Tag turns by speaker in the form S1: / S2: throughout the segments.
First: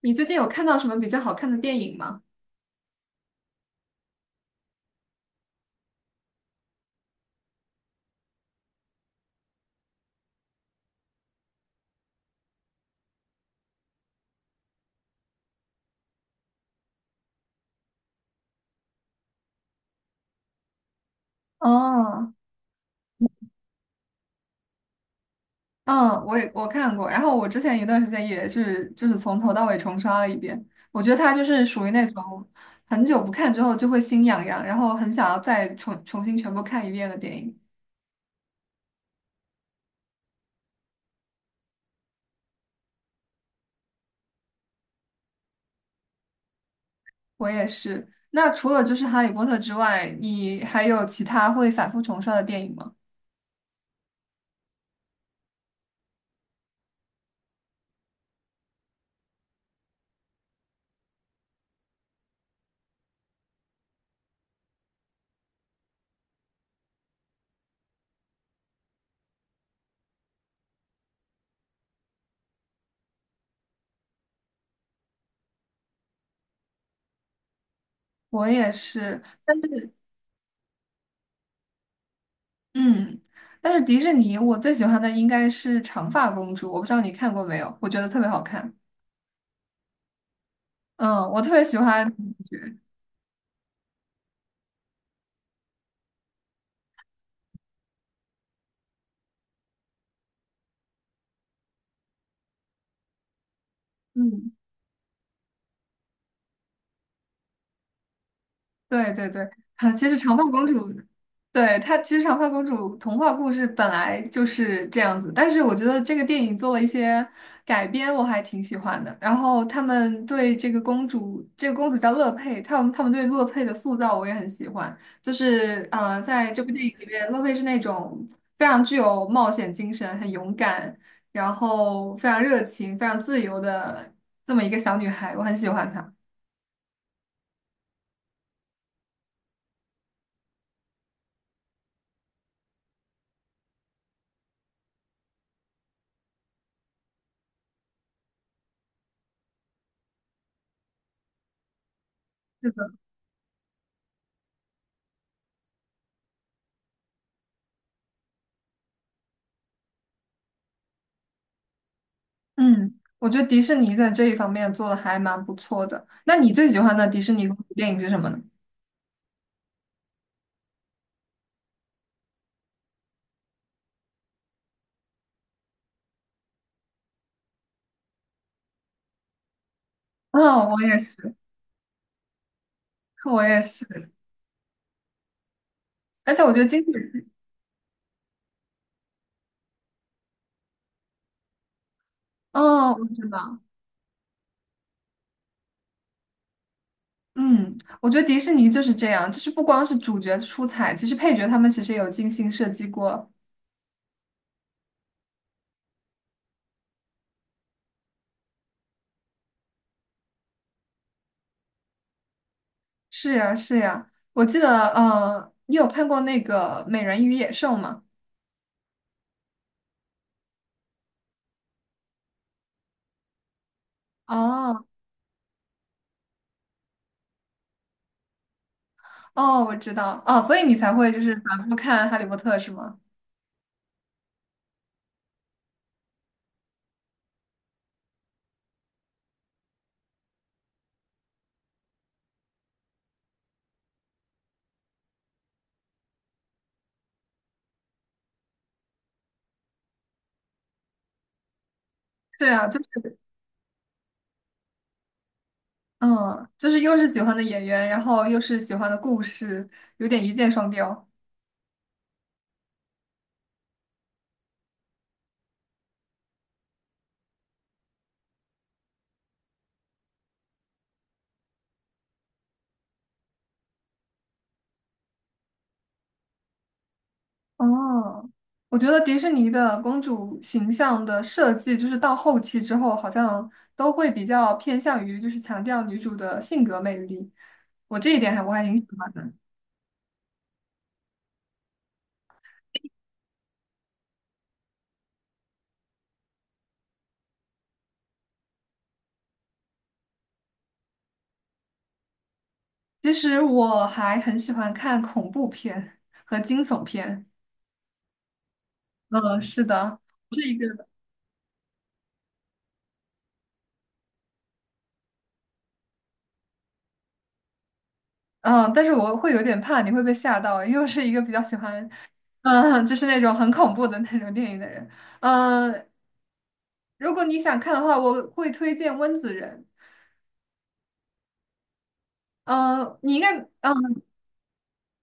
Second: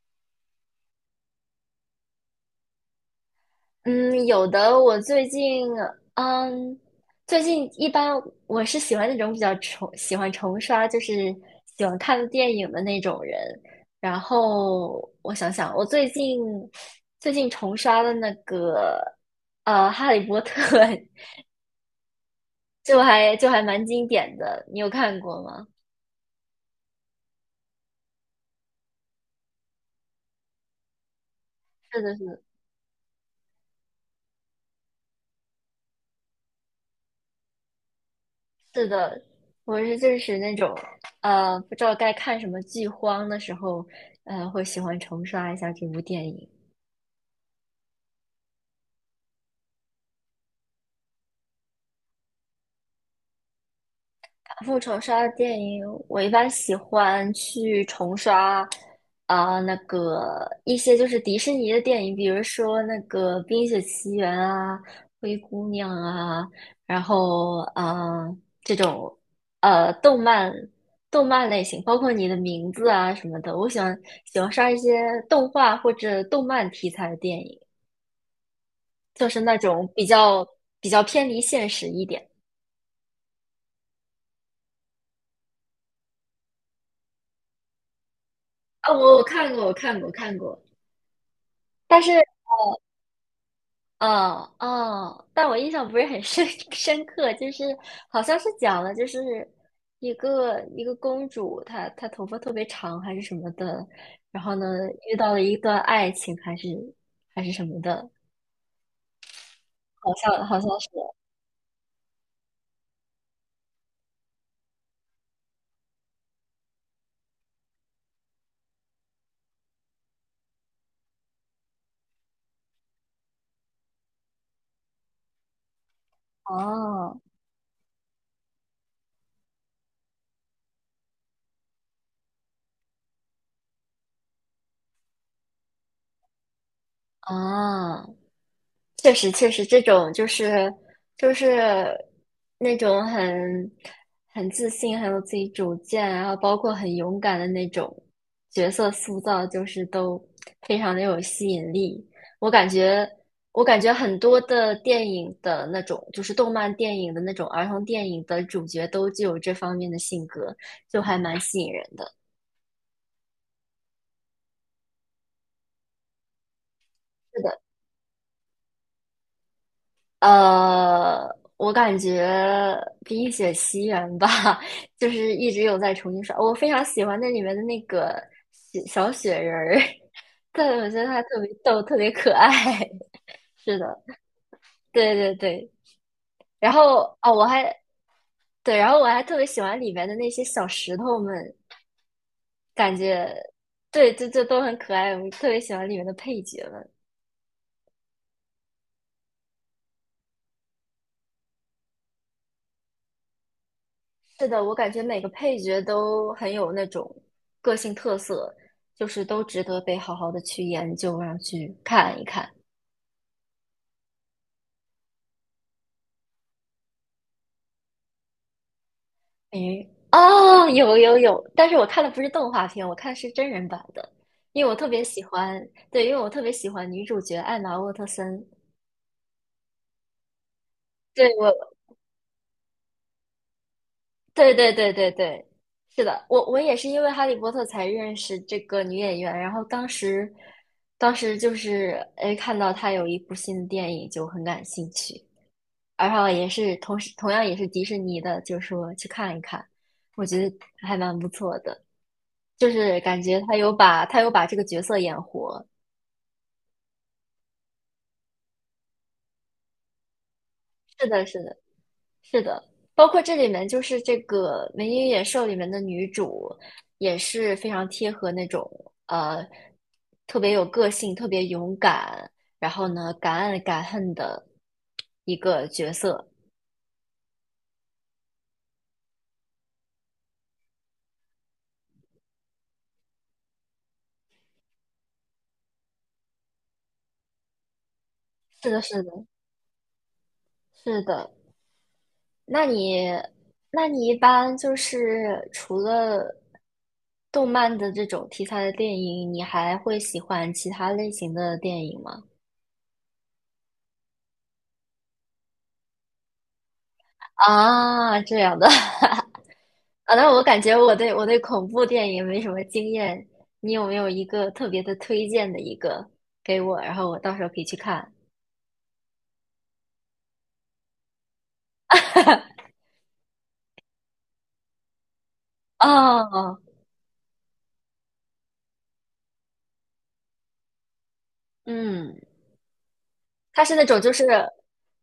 S1: 你最近有看到什么比较好看的电影吗？
S2: 嗯，有的。我最近，嗯，一般我是喜欢那种比较重，喜欢重刷，就是喜欢看电影的那种人。然后我想想，我最近重刷的那个，《哈利波特》
S1: 哦，
S2: 就还蛮经典的，你有看过吗？
S1: 嗯，我看过，然后我之前一段时间也是就是从头到尾重刷了一遍。我觉得它就是属于
S2: 是
S1: 那
S2: 的，是的，
S1: 种很久不看之后就会心痒痒，然后很想要再重新全部看一遍的电影。
S2: 是的，我是就是那种，不知道该看什么剧荒的时候，会喜欢重刷一下这部电影。
S1: 我也是。那除了就是《哈利波特》之外，你还有其他会反复重刷的电影吗？
S2: 复仇杀的电影，我一般喜欢去重刷啊、那个一些就是迪士尼的电影，比如说那个《冰雪奇缘》啊，《灰姑娘》啊，然后啊、这种呃动漫动漫类型，包括你的名字啊什么的，我喜欢刷一些动画或者动漫题材的电影，
S1: 我也是，
S2: 就是
S1: 但
S2: 那种
S1: 是
S2: 比较偏离现实一点
S1: 嗯，但是迪士尼我最喜欢的应该是《长发公主》，我不知道你看过没有？我觉得特别好看。
S2: 啊、我看过，我看过，看过。
S1: 嗯，我特别喜
S2: 但
S1: 欢
S2: 是
S1: 女主角。
S2: 哦哦，但我印象不是很深 深刻，就是好像是讲了，就是一个公主，她头发特别长还是什么的，然
S1: 嗯，
S2: 后呢遇到了一段爱情还是什么的，
S1: 对对对，啊，其
S2: 好
S1: 实长发
S2: 像好
S1: 公
S2: 像是
S1: 主，对，她其实长发公主童话故事本来就是这样子，但是我觉得这个电影做了一些改编，我还挺喜欢的。然后他们对这个公主，这个公主叫乐佩，他们对乐佩的塑造我也很喜欢。就是在这部电影里
S2: 哦
S1: 面，乐佩是那种非常具有冒险精神、很勇敢，然后非常热情、非常自由的这么一个小女孩，我很喜欢她。
S2: 哦，确实，确实，这种就是那种很自信、很有自己主见，然后包括很勇敢的那种角色塑造，就是都非常的有吸引力。我感
S1: 是的，
S2: 觉，我感觉很多的电影的那种，就是动漫电影的那种儿童电影的主角都具有这方面的性格，就还蛮吸引人的。
S1: 嗯，我觉得迪士尼在这一方面做的还蛮不错的。那你最喜欢的迪士
S2: 是
S1: 尼公
S2: 的。
S1: 主电影是什么呢？
S2: 呃，我感觉比冰雪奇缘》吧，就是一直有在重新刷。我非常喜欢那里面的那个小雪人儿，对，
S1: 哦，我
S2: 我觉
S1: 也
S2: 得他
S1: 是，
S2: 特别逗，特别可爱。
S1: 我 也
S2: 是的，
S1: 是，
S2: 对对对。
S1: 而且我觉得
S2: 然
S1: 经
S2: 后
S1: 典，
S2: 哦，我还对，然后我还特别喜欢里面的那些小石头们，
S1: 哦，
S2: 感
S1: 我
S2: 觉
S1: 知道，
S2: 对，就都很可爱。我特别喜欢里面的配角们。
S1: 嗯，我觉得迪士尼就是这样，就是不光是主角出彩，其实配角他们其实也有精心设计过。
S2: 是的，我感觉每个配角都很有那种个性特色，就是都值得被好好的去研究啊，然后去看一看。
S1: 是呀，是呀，我记得，嗯，你有看过那个《美人鱼野兽》吗？
S2: 诶，哦，有有有，但是我看的不是动画片，我看是真人版的，因为我
S1: 哦，
S2: 特别喜欢，对，因为我特别喜欢女主角艾玛沃特森。
S1: 哦，我知道，哦，所以你才会就是
S2: 对，
S1: 反
S2: 我，
S1: 复看《哈利波特》是吗？
S2: 对对对对对，是的，我也是因为《哈利波特》才认识这个女演员，然后当时就是哎看到她有一部新的电影就很感兴趣。然后也是同时同样也是迪士尼的，就是说去看一看，我觉得还蛮不错的，
S1: 对啊，
S2: 就
S1: 就
S2: 是
S1: 是。
S2: 感觉他有把这个角色演活。
S1: 嗯，就是又是喜欢的演员，然后又是喜欢的故事，有点一箭双雕。
S2: 是的，是的，是的，包括这里面就是这个《美女与野兽》里面的女主也是非常贴合那种呃特别有个性、特别勇敢，然后呢敢爱敢恨的一个角色。
S1: 哦，我觉得迪士尼的公主形象的设计，就是到后期之后，好像都会比较偏向于就是强调女主的性格魅力。我这一点我还
S2: 是
S1: 挺
S2: 的，
S1: 喜
S2: 是
S1: 欢
S2: 的，
S1: 的。
S2: 是的。那你，那你一般就是除了动漫的这种题材的电影，你还会喜欢其他类型的电影吗？
S1: 其实我还很喜欢看恐怖片和惊悚片。
S2: 啊，这样的
S1: 嗯，是的，
S2: 啊，那
S1: 这
S2: 我
S1: 一
S2: 感觉
S1: 个。
S2: 我对恐怖电影没什么经验，你有没有一个特别的推荐的一个给我，然后我到时候可以去看？
S1: 嗯，但是我会有点怕你会被吓到，因为我是一个比较喜欢，嗯，就是那种很恐怖的那种电影的人。嗯，
S2: 哦，
S1: 如果你想看的话，我会推荐《温子仁》。
S2: 嗯，
S1: 嗯，你应该，
S2: 它是那
S1: 嗯，
S2: 种就是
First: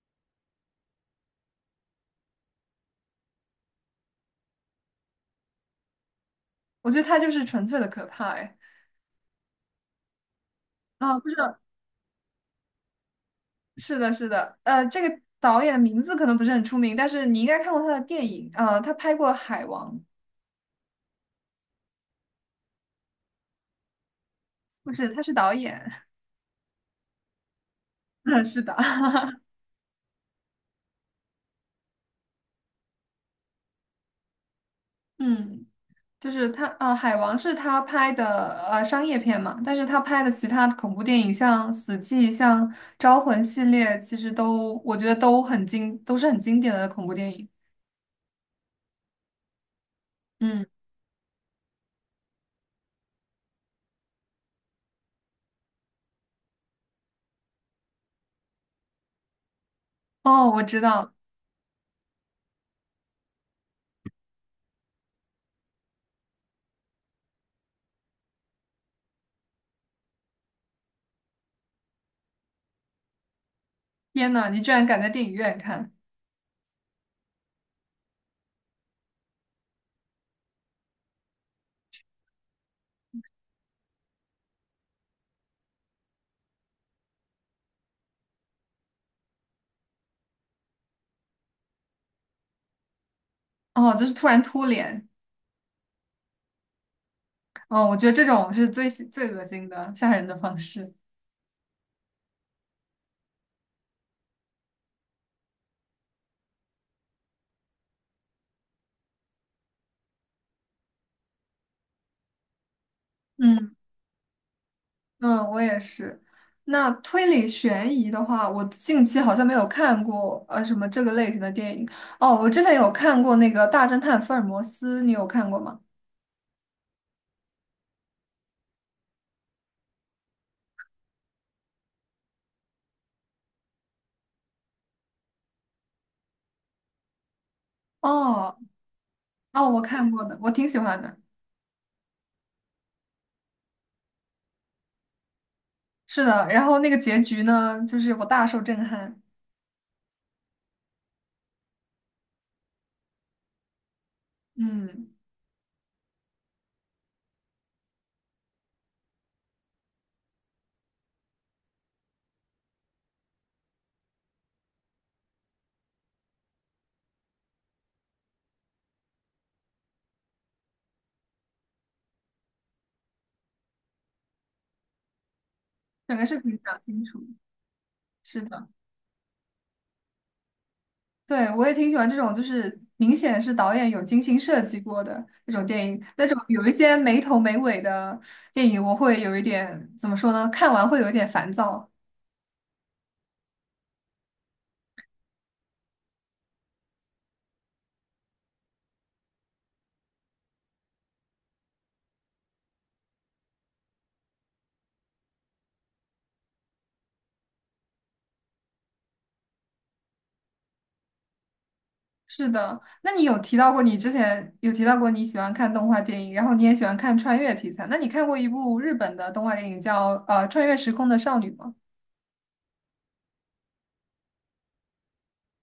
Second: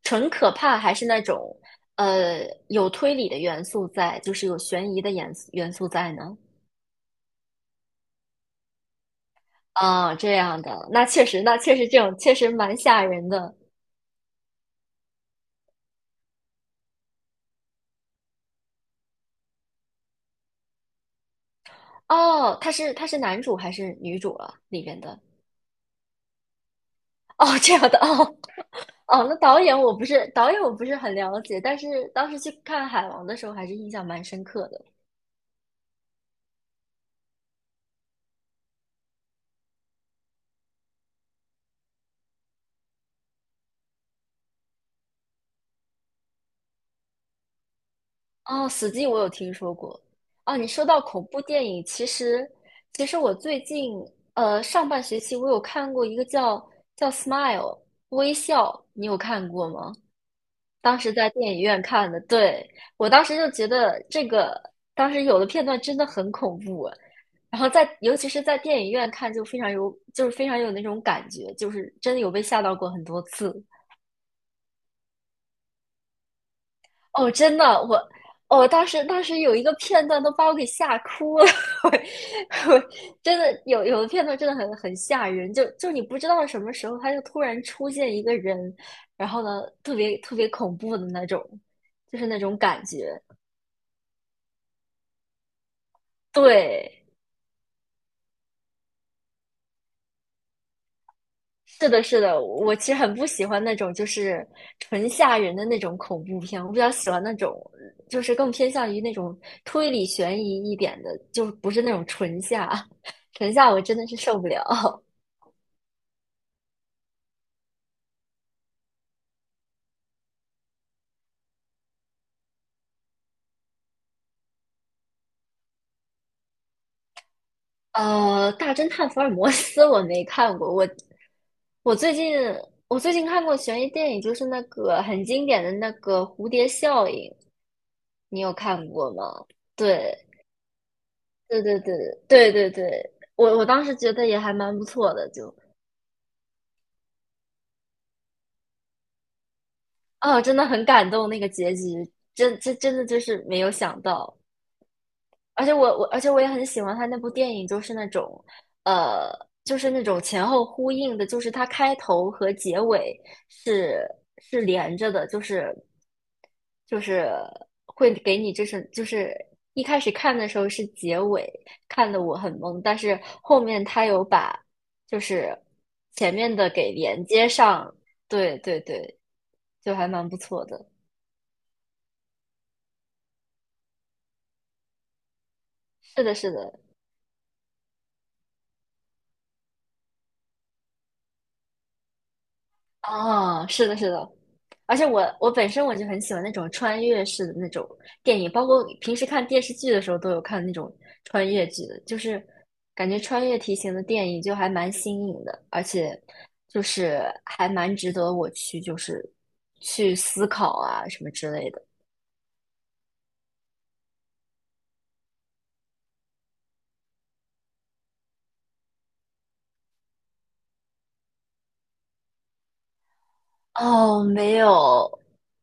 S2: 纯可怕，还是那种有推理的元素在，就是有悬疑的元素在呢？
S1: 我觉得他就是纯粹的可怕，哎，
S2: 啊，这样的，那
S1: 啊，
S2: 确
S1: 不知
S2: 实，那
S1: 道，
S2: 确实这种确实蛮吓人的。
S1: 是的，是的，这个导演的名字可能不是很出名，但是你应该看过他的电影，他拍过《海王》，
S2: 哦，他是男主还是女主啊？里
S1: 不
S2: 边
S1: 是，
S2: 的
S1: 他是导演，
S2: 哦，这样的 哦
S1: 嗯，是的，
S2: 哦，那导演我不是很了解，但是当时去看《海王》的时候还是印象蛮深刻的。
S1: 嗯。就是他，呃，海王是他拍的商业片嘛，但是他拍的其他的恐怖电影，像《死寂》、像《招魂》系列，其实都我觉得都很经，都是很经典的恐怖电影。
S2: 哦，《死寂》我有听说过。哦，
S1: 嗯，
S2: 你说到恐怖电影，其实我最近上半学期我有看过一个叫《Smile》微笑，你有看过吗？
S1: 哦，我知
S2: 当时
S1: 道，
S2: 在电影院看的，对，我当时就觉得这个，当时有的片段真的很恐怖，然后尤其是在电影院看就非常有，就是非常有那种感觉，就是真的有被吓到过很多次。
S1: 天呐，你居然敢在电影院看，
S2: 哦，真的，我，哦，当时有一个片段都把我给吓哭了，我真的有的片段真的很吓人，就你不知道什么时候他就突然出现一个人，然后呢，特别特别恐怖的那种，就是那种感觉。
S1: 哦，就是突然突脸，
S2: 对，
S1: 哦，我觉得这种是最最恶心的、吓人的方式。
S2: 是的，是的，我其实很不喜欢那种就是纯吓人的那种恐怖片，我比较喜欢那种就是更偏向于那种推理悬疑一点的，就不是那种纯吓，纯吓
S1: 嗯。
S2: 我真的是受不了。
S1: 嗯，我也是。那推理悬疑的话，我近期好像没有看过什么这个类型的电影。哦，我之前有看过那个《大侦探福尔摩斯》，你有看过吗？
S2: 《大侦探福尔摩斯》我没看过，我最近我最近看过悬疑电影，就是那个很经典的那个《蝴蝶效应》，你有
S1: 哦
S2: 看过吗？
S1: 哦，我看过
S2: 对，
S1: 的，我挺喜欢的。
S2: 对对对对对对，我当时觉得也还蛮不错的，就
S1: 是的，然后那个结局呢，就是我大受震撼。
S2: 啊，真的很感动那个结局，真真真的就是没有想到，
S1: 嗯，
S2: 而且我也很喜欢他那部电影，就是那种，呃，就是那种前后呼应的，就是它开头和结尾是是连着的，就是就是会给你就是一开始看的时候是结尾，看的我很懵，但是后面他有把就是
S1: 整个
S2: 前
S1: 是
S2: 面
S1: 挺
S2: 的
S1: 讲
S2: 给
S1: 清
S2: 连
S1: 楚。
S2: 接上，
S1: 是
S2: 对
S1: 的。
S2: 对对，就还蛮不错的。
S1: 对，我也挺喜欢这种，就是明显是导演有精心设计过的那种电影。
S2: 是
S1: 那
S2: 的，
S1: 种
S2: 是
S1: 有一
S2: 的，
S1: 些没头没尾的电影，我会有一点，怎么说呢？看完会有一点烦躁。
S2: 哦，是的，是的，而且我本身我就很喜欢那种穿越式的那种电影，包括平时看电视剧的时候都有看那种穿越剧的，就是感觉穿越题型的电影就还蛮新颖的，而且就是还蛮值得我去就是去思考啊什么之类的。
S1: 是的，那你有提到过，你之前有提到过你喜欢看动画电影，然后你也喜欢看穿越题材。那你看过一部日本的动画电影叫《穿越时空的少女》吗？
S2: 哦，没有，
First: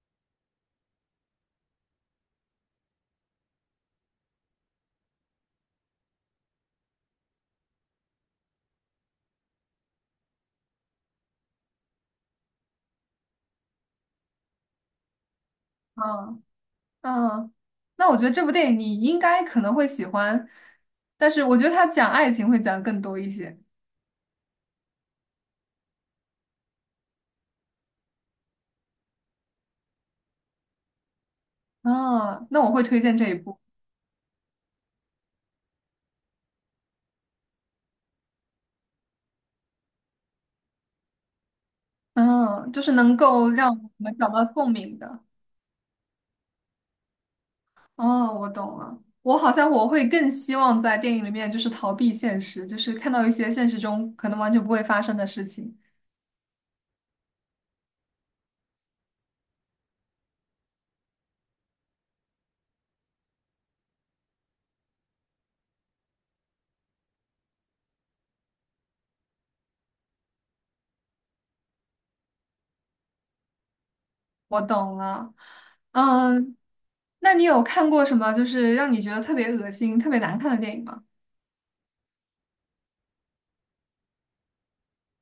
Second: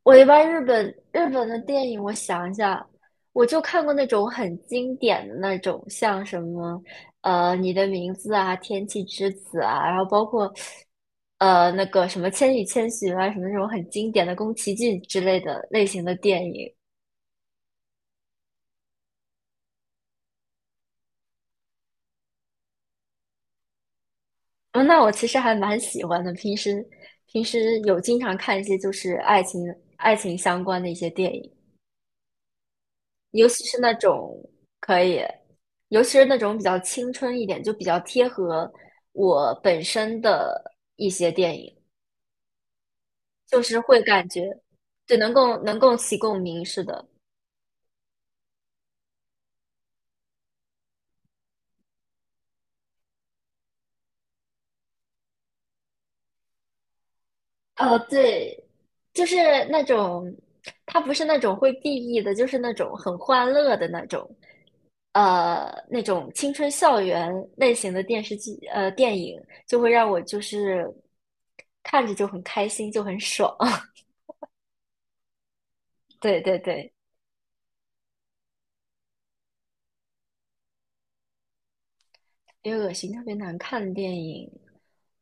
S2: 我一般日本的电影，我想一下，我就看过那种很经典的那种，像什么《你的名字》啊，《天气之子》啊，然后包括那个什么《千与千寻》啊，什么那种很经典的宫崎骏之类的类型的
S1: 嗯
S2: 电影。
S1: 嗯，那我觉得这部电影你应该可能会喜欢，但是我觉得它讲爱情会讲得更多一些。
S2: 嗯，那我其实还蛮喜欢的，平时有经常看一些就是爱情相关的一些电影。
S1: 啊，那我会推荐这一
S2: 尤
S1: 部。
S2: 其是那种可以，尤其是那种比较青春一点，就比较贴合我本身的一些电影，
S1: 嗯，就是能够
S2: 就
S1: 让
S2: 是
S1: 我
S2: 会
S1: 们
S2: 感
S1: 找到
S2: 觉，
S1: 共鸣
S2: 对，
S1: 的。
S2: 能够起共鸣，似的，
S1: 哦，我懂了。我好像我会更希望在电影里面就是逃避现实，就是看到一些现实中可能完全不会发生的事情。
S2: 对，就是那种，它不是那种会 BE 的，就是那种很欢乐的那种，那种青春校园类型的电视剧，电影就会让我就是看着就很开心，就很爽，
S1: 我懂了。
S2: 对
S1: 嗯，
S2: 对对。
S1: 那你有看过什么就是让你觉得特别恶心、特别难看的电影吗？
S2: 别恶心，特别难看的电影，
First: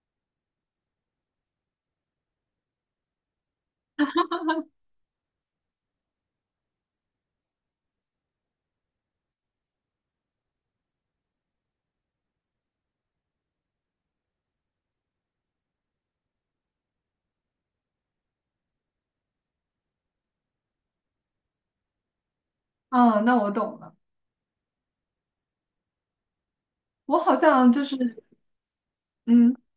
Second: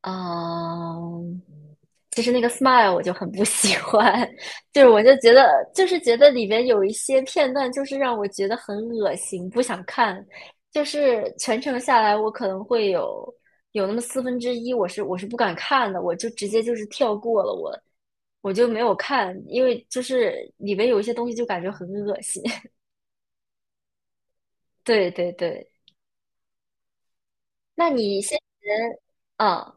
S2: 嗯，其实那个《Smile》我就很不喜欢，就是我就觉得，就是觉得里边有一些片段，就是让我觉得很恶心，不想看。就是全程下来，我可能会有那么1/4，我是不敢看的，我就直接就是跳过了我，我就没有看，因为就是里边有一些东西就感觉很恶心。
S1: 哦，那我懂了。
S2: 对对对。
S1: 我好像就
S2: 那
S1: 是，
S2: 你先前，
S1: 嗯，
S2: 嗯，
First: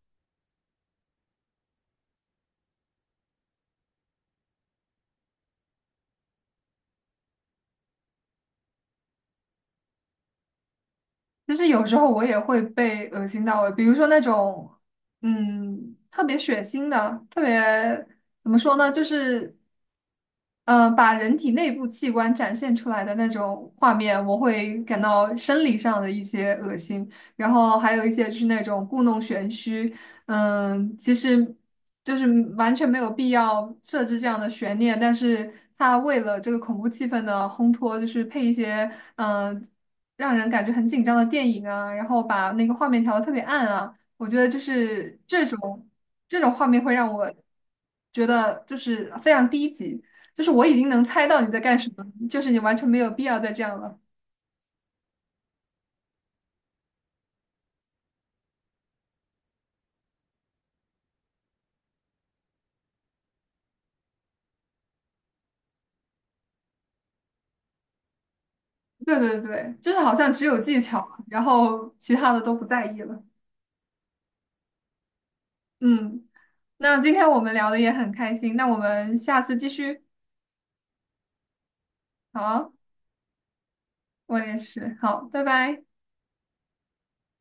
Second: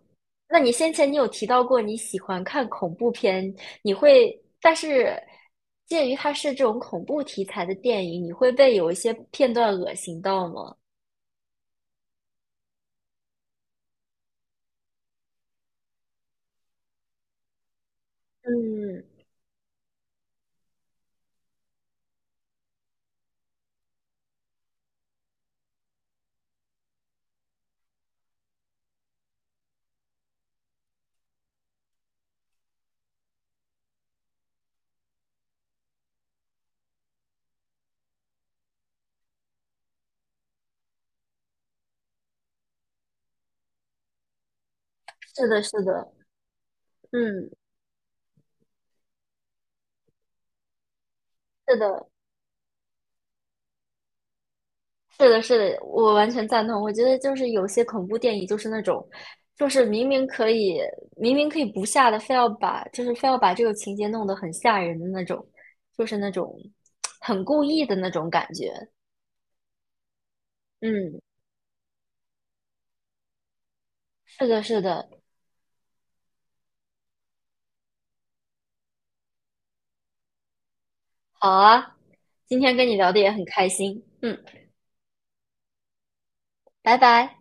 S2: 那你先前你有提到过你喜欢看恐怖片，你会，但是鉴于它是这种恐怖题材的电影，你会被有一些片段恶心到吗？
S1: 就是有时候我也会被恶心到，比如说那种，嗯，特别血腥的，特别怎么说呢，就
S2: 嗯，
S1: 是，把人体内部器官展现出来的那种画面，我会感到生理上的一些恶心，然后还有一些就是那种故弄玄虚，嗯，其实就是完全没有必要设置这样的悬念，但是他为了这个恐怖气氛的烘托，就是配一些。嗯。让人感觉很紧张的电影啊，然后把那个画面调的特别暗啊，我觉得就是这
S2: 是的，是
S1: 种
S2: 的，
S1: 这种画面会让我
S2: 嗯，
S1: 觉得就是非常低级，就是我已经能猜到你在干
S2: 是
S1: 什么，
S2: 的，
S1: 就是你完全没有必要再这样了。
S2: 是的，是的，我完全赞同。我觉得就是有些恐怖电影就是那种，就是明明可以不吓的，非要把，就是非要把这个情节弄得很吓人的那种，就是那种很故意的那种感觉。
S1: 对对对，就是好像只有技巧，
S2: 嗯，
S1: 然后其他的都不在意了。
S2: 是的，是的，
S1: 嗯，那今天我们聊的也很开心，那我们下次继续。
S2: 好啊，今
S1: 好，
S2: 天跟你聊的也很开心，嗯，
S1: 我也是，好，拜拜。
S2: 拜拜。